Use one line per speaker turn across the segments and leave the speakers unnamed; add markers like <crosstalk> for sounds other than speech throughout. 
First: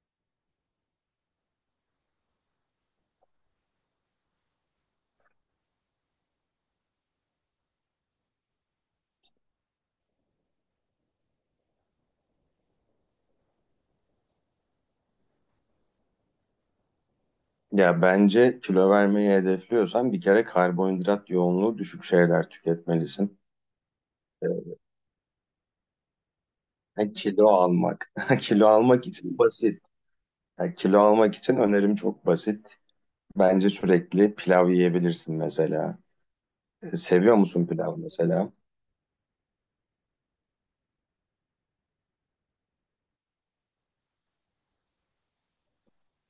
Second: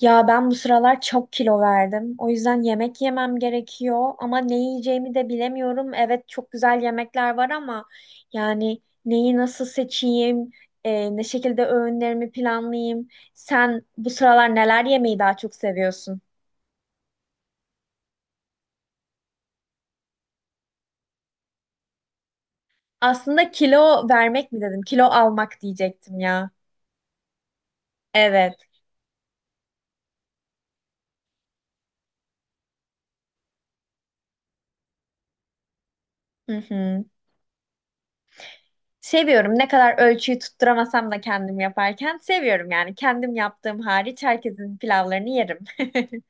Ya ben bu sıralar çok kilo verdim. O yüzden yemek yemem gerekiyor ama ne yiyeceğimi de bilemiyorum. Evet, çok güzel yemekler var ama yani neyi nasıl seçeyim, ne şekilde öğünlerimi planlayayım. Sen bu sıralar neler yemeyi daha çok seviyorsun?
Ya bence kilo vermeyi hedefliyorsan bir kere karbonhidrat yoğunluğu düşük şeyler tüketmelisin.
Aslında kilo vermek mi dedim? Kilo almak diyecektim ya.
Ha, kilo almak. <laughs>
Evet.
Kilo almak için basit. Ha, kilo almak için önerim çok basit. Bence sürekli pilav yiyebilirsin mesela.
Hı hı.
Seviyor musun pilav mesela?
Seviyorum. Ne kadar ölçüyü tutturamasam da kendim yaparken seviyorum yani. Kendim yaptığım hariç herkesin pilavlarını yerim. <laughs>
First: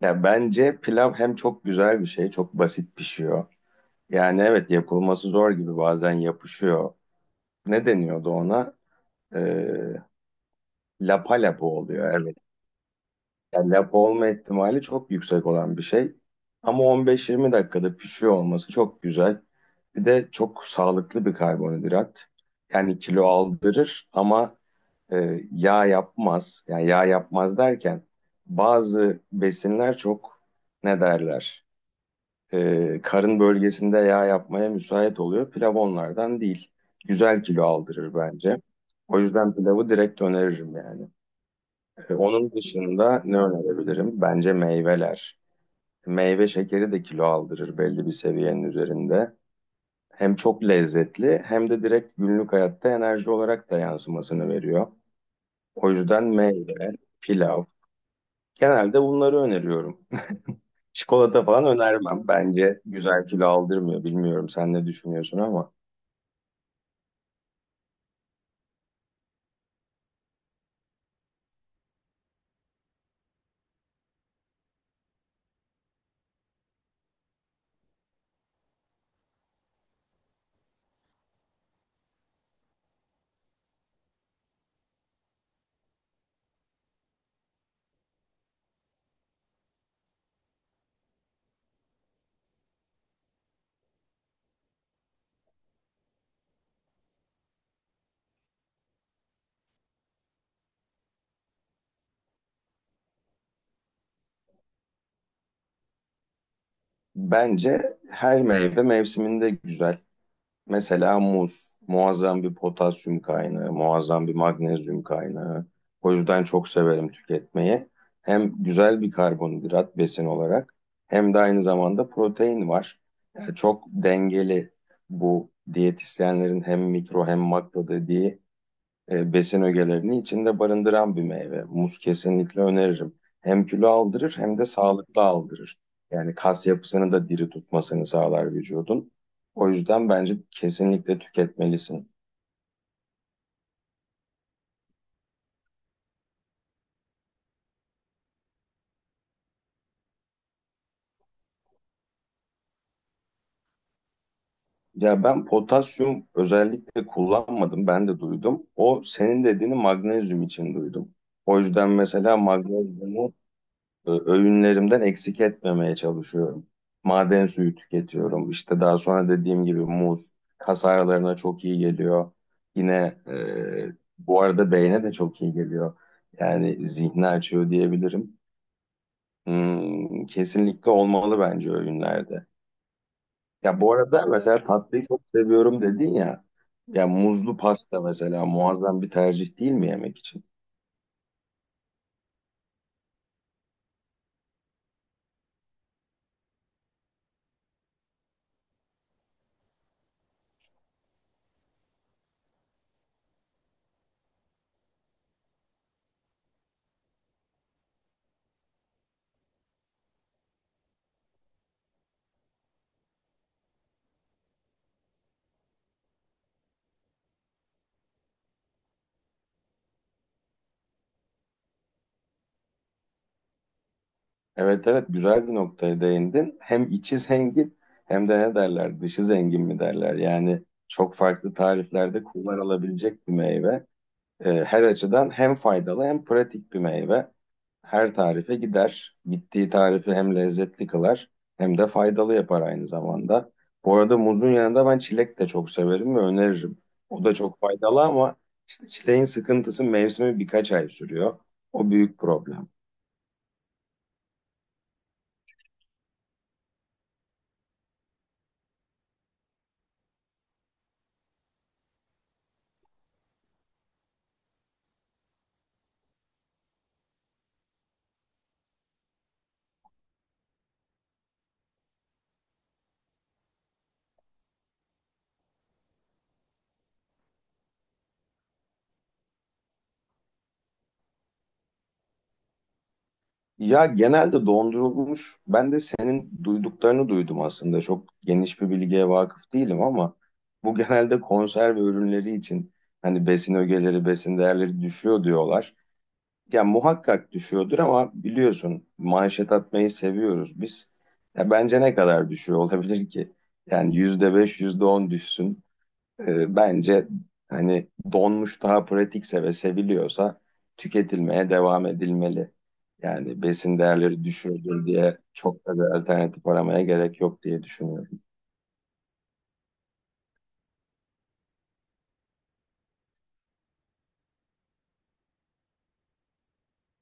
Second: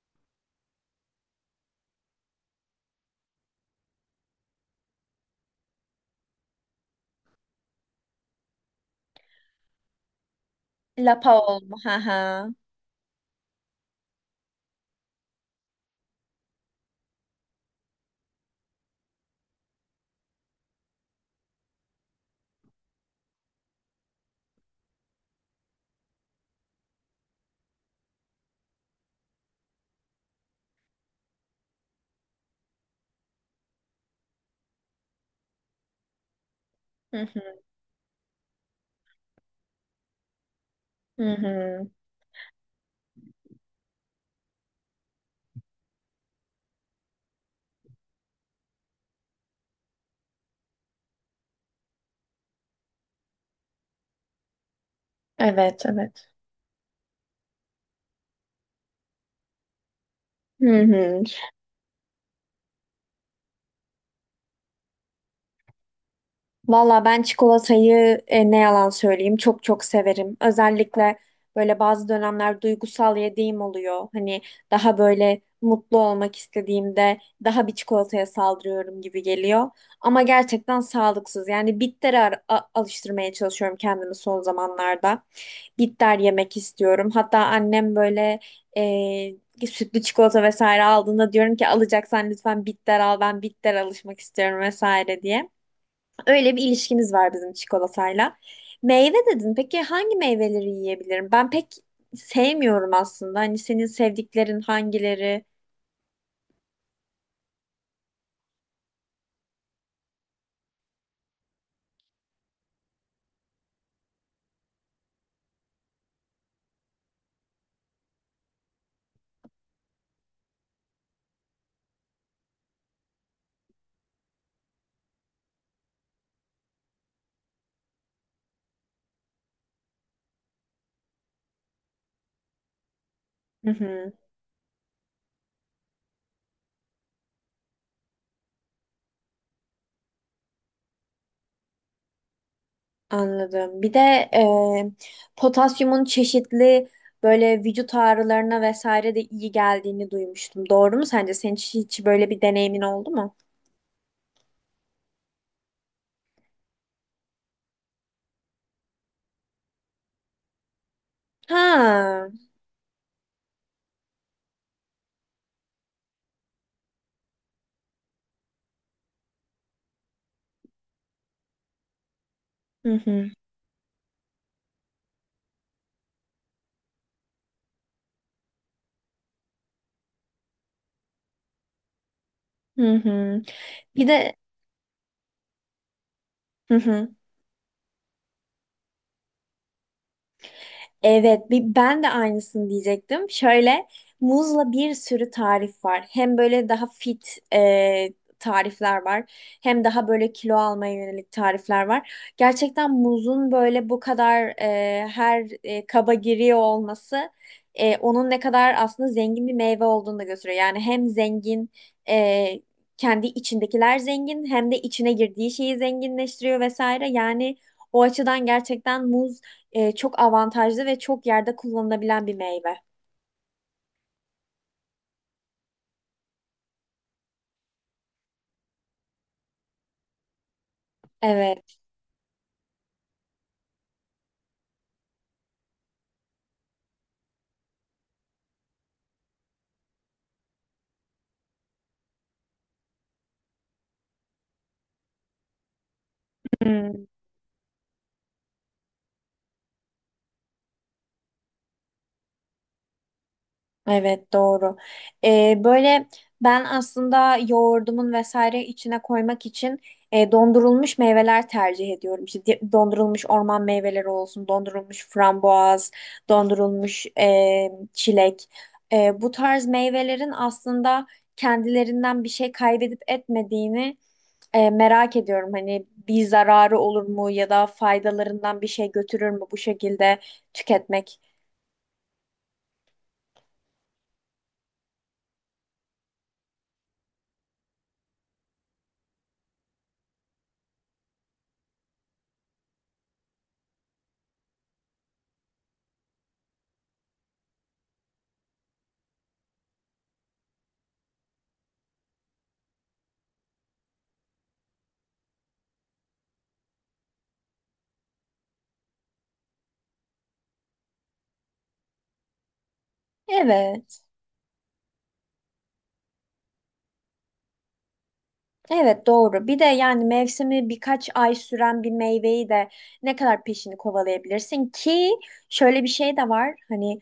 Ya bence pilav hem çok güzel bir şey, çok basit pişiyor. Yani evet yapılması zor gibi bazen yapışıyor. Ne deniyordu ona? E,
Lapa
Lapa lapa
olma. Ha
oluyor. Evet.
ha.
Yani lapa olma ihtimali çok yüksek olan bir şey. Ama 15-20 dakikada pişiyor olması çok güzel. Bir de çok sağlıklı bir karbonhidrat. Yani kilo aldırır ama yağ yapmaz. Yani yağ yapmaz derken bazı besinler çok ne derler? Karın bölgesinde yağ yapmaya müsait oluyor. Pilav onlardan değil.
Hı
Güzel
hı.
kilo aldırır bence. O yüzden pilavı direkt öneririm yani.
Hı hı.
Onun dışında ne önerebilirim? Bence meyveler. Meyve şekeri de kilo aldırır belli bir seviyenin üzerinde. Hem çok lezzetli hem de direkt günlük hayatta enerji olarak da yansımasını veriyor.
Evet,
O yüzden
evet.
meyve, pilav. Genelde bunları öneriyorum.
Hı
<laughs>
hı.
Çikolata falan önermem. Bence güzel kilo aldırmıyor. Bilmiyorum sen ne düşünüyorsun ama.
Valla ben çikolatayı ne yalan söyleyeyim, çok çok severim. Özellikle böyle bazı dönemler duygusal yediğim oluyor. Hani daha böyle mutlu olmak istediğimde daha bir çikolataya saldırıyorum gibi geliyor. Ama gerçekten sağlıksız. Yani bittere alıştırmaya çalışıyorum kendimi son zamanlarda. Bitter yemek istiyorum. Hatta annem böyle sütlü çikolata vesaire aldığında diyorum ki alacaksan lütfen bitter al, ben bitter alışmak istiyorum vesaire diye. Öyle bir ilişkimiz var bizim çikolatayla. Meyve dedin. Peki hangi meyveleri yiyebilirim? Ben pek sevmiyorum aslında. Hani senin sevdiklerin hangileri?
Bence her meyve mevsiminde güzel. Mesela muz muazzam bir potasyum kaynağı, muazzam bir magnezyum kaynağı. O yüzden çok severim tüketmeyi. Hem güzel bir karbonhidrat besin olarak hem de aynı zamanda protein var. Yani çok dengeli bu diyetisyenlerin hem mikro hem makro dediği besin ögelerini içinde barındıran bir meyve. Muz kesinlikle öneririm. Hem
Hı
kilo
hı,
aldırır hem de sağlıklı aldırır. Yani kas yapısını da diri tutmasını sağlar vücudun. O yüzden bence kesinlikle tüketmelisin.
anladım. Bir de potasyumun çeşitli böyle vücut ağrılarına vesaire de iyi geldiğini duymuştum. Doğru mu sence? Senin hiç böyle bir deneyimin oldu mu?
Ya ben potasyum özellikle kullanmadım, ben de duydum. O senin dediğini magnezyum için duydum. O yüzden
Ha.
mesela magnezyumu öğünlerimden eksik etmemeye çalışıyorum. Maden suyu tüketiyorum. İşte daha sonra dediğim gibi muz kas ağrılarına çok iyi geliyor.
Hı
Yine
hı.
bu arada beyne de çok iyi geliyor. Yani zihni açıyor diyebilirim. Hmm, kesinlikle olmalı bence öğünlerde.
Hı hı.
Ya bu
Bir
arada
de
mesela tatlıyı çok seviyorum dedin ya.
hı
Ya
hı.
muzlu pasta mesela muazzam bir tercih değil mi yemek için?
Evet, ben de aynısını diyecektim. Şöyle muzla bir sürü tarif var. Hem böyle daha fit e, tarifler var. Hem daha böyle kilo almaya yönelik tarifler var. Gerçekten muzun böyle bu kadar her kaba giriyor olması onun ne kadar aslında zengin bir meyve olduğunu da gösteriyor. Yani hem zengin e, kendi içindekiler zengin, hem de içine girdiği şeyi zenginleştiriyor vesaire. Yani o açıdan gerçekten muz çok avantajlı ve çok yerde kullanılabilen bir meyve.
Evet evet, güzel bir noktaya değindin. Hem içi zengin hem de ne derler dışı zengin mi derler. Yani çok farklı
Evet.
tariflerde kullanılabilecek bir meyve. Her açıdan hem faydalı hem pratik bir meyve. Her tarife gider. Gittiği tarifi hem lezzetli kılar hem de faydalı yapar aynı zamanda. Bu arada muzun yanında ben çilek de çok severim ve öneririm.
Hmm.
O da çok faydalı ama işte çileğin sıkıntısı mevsimi birkaç ay sürüyor. O büyük problem.
Evet, doğru. Böyle ben aslında yoğurdumun vesaire içine koymak için dondurulmuş meyveler tercih ediyorum. İşte dondurulmuş orman meyveleri olsun, dondurulmuş frambuaz, dondurulmuş çilek. Bu tarz meyvelerin aslında kendilerinden bir şey kaybedip etmediğini merak ediyorum. Hani bir zararı olur mu, ya da faydalarından bir şey götürür mü bu şekilde tüketmek?
Ya genelde dondurulmuş. Ben de senin duyduklarını duydum aslında. Çok geniş bir bilgiye vakıf değilim ama bu genelde konserve ürünleri için hani besin ögeleri, besin değerleri düşüyor diyorlar. Ya muhakkak düşüyordur ama biliyorsun manşet atmayı seviyoruz biz. Ya bence ne kadar düşüyor olabilir ki? Yani %5, yüzde on düşsün. Bence hani donmuş daha pratikse ve seviliyorsa tüketilmeye devam edilmeli. Yani besin
Evet.
değerleri düşürdür diye çok da bir alternatif aramaya gerek yok diye düşünüyorum.
Evet, doğru. Bir de yani mevsimi birkaç ay süren bir meyveyi de ne kadar peşini kovalayabilirsin ki şöyle bir şey de var. Hani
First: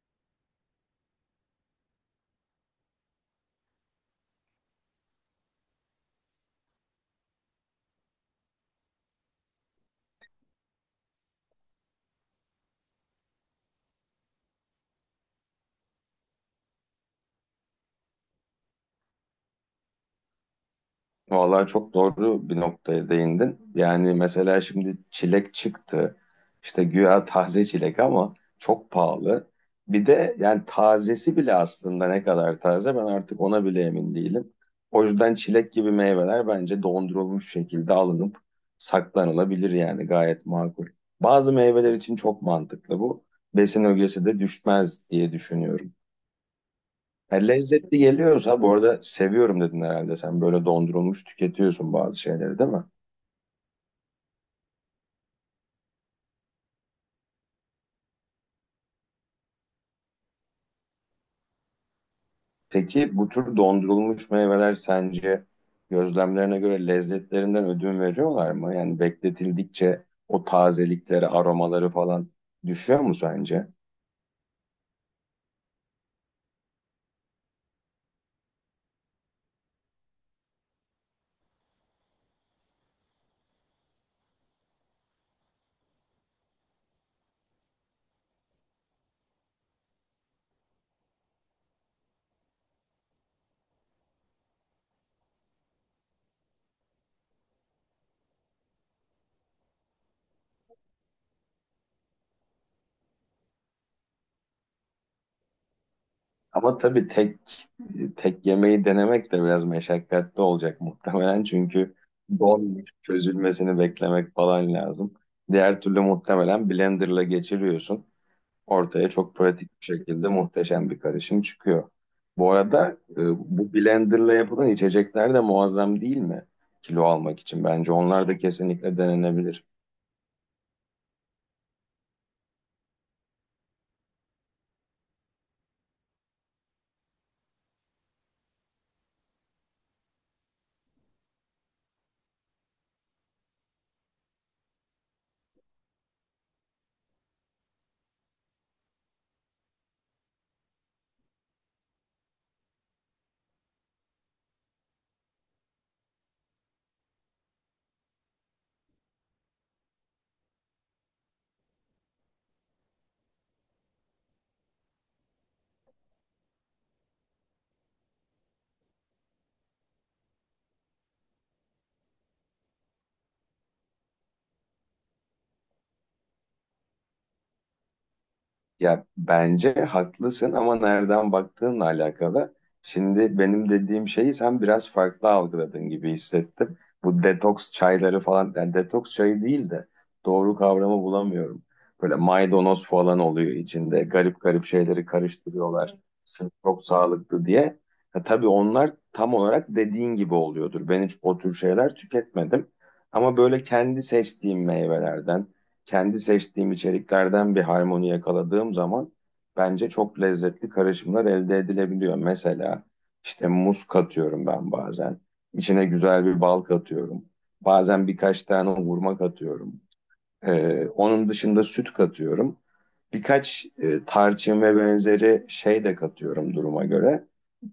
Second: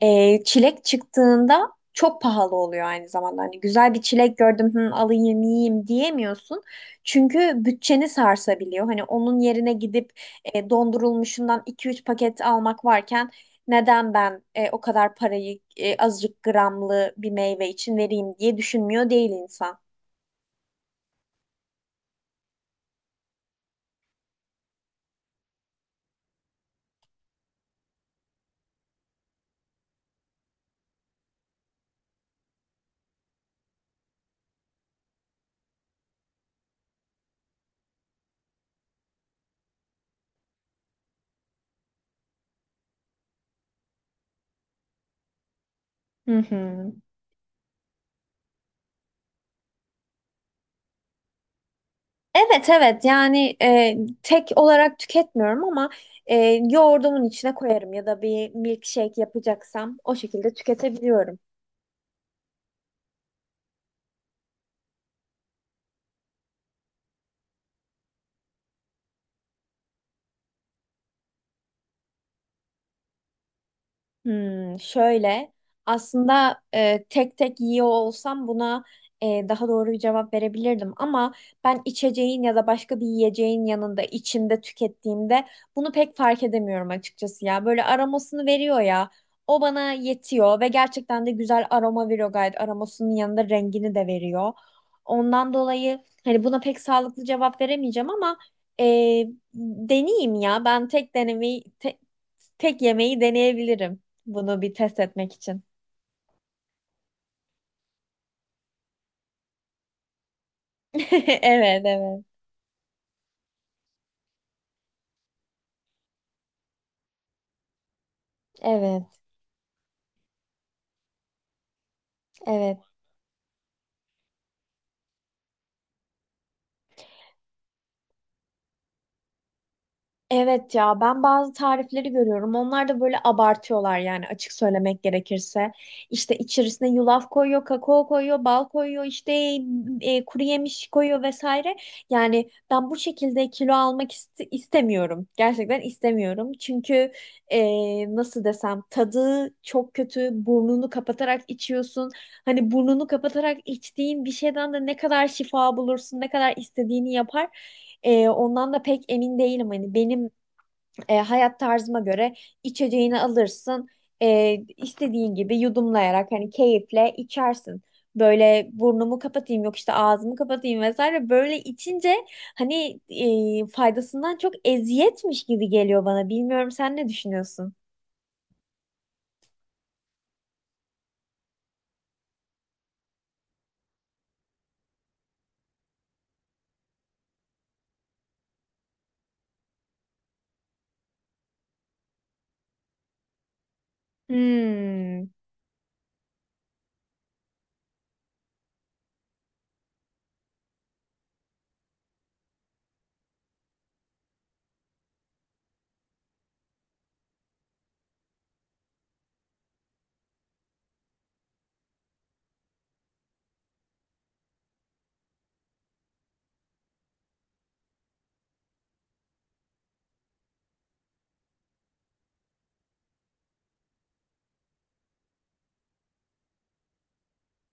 çilek çıktığında çok pahalı oluyor aynı zamanda. Hani güzel bir çilek gördüm, hı, alayım yiyeyim diyemiyorsun. Çünkü bütçeni sarsabiliyor. Hani onun yerine gidip dondurulmuşundan iki üç paket almak varken neden ben o kadar parayı azıcık gramlı bir meyve için vereyim diye düşünmüyor değil insan.
Vallahi çok doğru bir noktaya değindin. Yani mesela şimdi çilek çıktı. İşte güya taze çilek ama çok pahalı. Bir de yani tazesi bile aslında ne kadar taze ben artık ona bile emin değilim. O yüzden çilek gibi meyveler bence dondurulmuş şekilde alınıp saklanılabilir yani gayet makul. Bazı meyveler için çok mantıklı bu. Besin ögesi de düşmez diye düşünüyorum.
Hı hı.
Ha, lezzetli geliyorsa bu arada seviyorum dedin herhalde. Sen böyle dondurulmuş tüketiyorsun bazı şeyleri
Evet,
değil mi?
evet, yani tek olarak tüketmiyorum ama e, yoğurdumun içine koyarım ya da bir milkshake yapacaksam o şekilde tüketebiliyorum.
Peki bu tür dondurulmuş meyveler sence gözlemlerine göre lezzetlerinden ödün veriyorlar mı? Yani bekletildikçe o tazelikleri, aromaları falan düşüyor mu sence?
Hmm, şöyle aslında tek tek yiyor olsam buna daha doğru bir cevap verebilirdim ama ben içeceğin ya da başka bir yiyeceğin yanında içinde tükettiğimde bunu pek fark edemiyorum açıkçası. Ya böyle aromasını veriyor, ya o bana yetiyor ve gerçekten de güzel aroma veriyor gayet, aromasının yanında rengini de veriyor, ondan dolayı hani buna pek sağlıklı cevap veremeyeceğim ama e, deneyeyim ya, ben tek denemeyi tek yemeği deneyebilirim. Bunu bir test etmek için.
Ama tabii tek yemeği denemek de biraz meşakkatli olacak
<laughs>
muhtemelen. <laughs>
Evet,
Çünkü
evet.
don çözülmesini beklemek falan lazım. Diğer türlü muhtemelen blenderla geçiriyorsun. Ortaya
Evet,
çok pratik bir şekilde muhteşem bir karışım çıkıyor. Bu
evet.
arada bu blenderla yapılan içecekler de muazzam değil mi? Kilo almak için. Bence onlar da kesinlikle denenebilir.
Evet, ya ben bazı tarifleri görüyorum. Onlar da böyle abartıyorlar yani, açık söylemek gerekirse. İşte içerisine yulaf koyuyor, kakao koyuyor, bal koyuyor, işte kuru yemiş koyuyor vesaire. Yani ben bu şekilde kilo almak istemiyorum. Gerçekten istemiyorum. Çünkü nasıl desem, tadı çok kötü. Burnunu kapatarak içiyorsun. Hani burnunu kapatarak içtiğin bir şeyden de ne kadar şifa bulursun, ne kadar istediğini yapar. Ondan da pek emin değilim. Hani benim hayat tarzıma göre içeceğini alırsın. İstediğin gibi yudumlayarak hani keyifle içersin. Böyle burnumu kapatayım, yok işte ağzımı kapatayım vesaire. Böyle içince hani faydasından çok eziyetmiş gibi geliyor bana. Bilmiyorum, sen ne düşünüyorsun?
Ya bence haklısın ama nereden baktığınla alakalı. Şimdi benim dediğim şeyi sen biraz farklı algıladın gibi hissettim. Bu detoks çayları falan, yani detoks çayı değil de doğru kavramı bulamıyorum. Böyle maydanoz falan oluyor içinde. Garip garip şeyleri
Hmm.
karıştırıyorlar. Sırf çok sağlıklı diye. Ha, tabii onlar tam olarak dediğin gibi oluyordur. Ben hiç o tür şeyler tüketmedim. Ama böyle kendi seçtiğim meyvelerden kendi seçtiğim içeriklerden bir harmoni yakaladığım zaman bence çok lezzetli karışımlar elde edilebiliyor. Mesela işte muz katıyorum ben bazen. İçine güzel bir bal katıyorum. Bazen birkaç tane hurma katıyorum. Onun dışında süt katıyorum. Birkaç tarçın ve benzeri şey de katıyorum duruma göre.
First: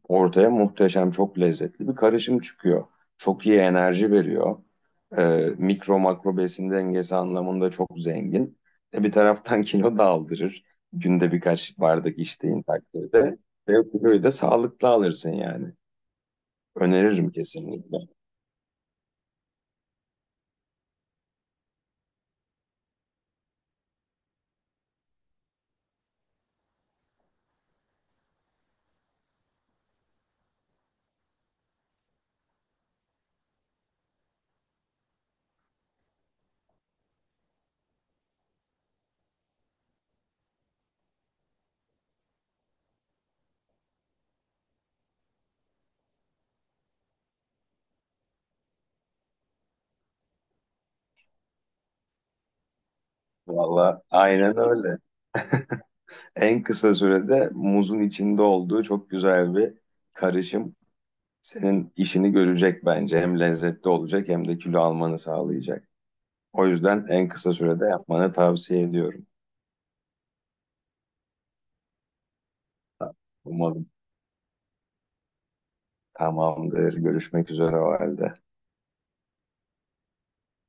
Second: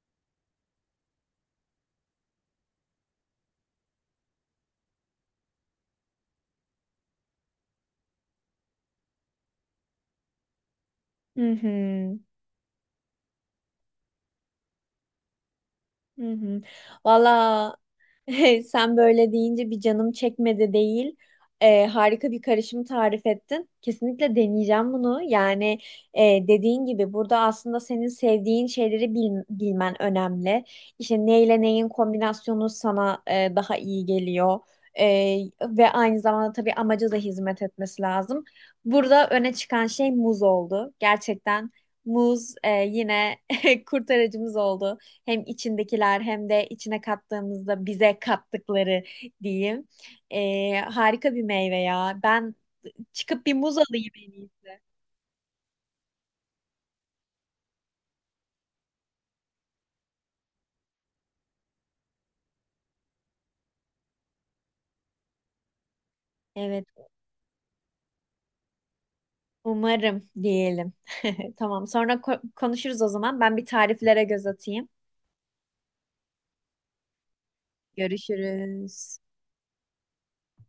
Ortaya muhteşem, çok lezzetli bir karışım çıkıyor. Çok iyi enerji veriyor. Mikro makro besin dengesi anlamında çok zengin. Bir taraftan <laughs> kilo da aldırır. Günde
Hı hı.
birkaç bardak içtiğin takdirde. Ve o kiloyu da sağlıklı alırsın yani.
Hı hı.
Öneririm
Valla,
kesinlikle.
<laughs> sen böyle deyince bir canım çekmedi değil. Harika bir karışım tarif ettin. Kesinlikle deneyeceğim bunu. Yani dediğin gibi burada aslında senin sevdiğin şeyleri bilmen önemli. İşte neyle neyin kombinasyonu sana daha iyi geliyor. E, ve aynı zamanda tabii amaca da hizmet etmesi lazım. Burada öne çıkan şey muz oldu. Gerçekten muz yine <laughs> kurtarıcımız oldu. Hem içindekiler, hem de içine kattığımızda bize kattıkları diyeyim. Harika bir meyve ya. Ben çıkıp bir muz
Valla
alayım en
aynen
iyisi.
öyle. En kısa sürede muzun içinde olduğu çok güzel bir karışım. Senin işini görecek bence. Hem lezzetli olacak hem de kilo almanı sağlayacak. O
Evet,
yüzden en kısa sürede yapmanı tavsiye ediyorum.
umarım diyelim. <laughs> Tamam, sonra konuşuruz o zaman. Ben bir
Umarım
tariflere göz atayım.
tamamdır. Görüşmek üzere o halde.
Görüşürüz.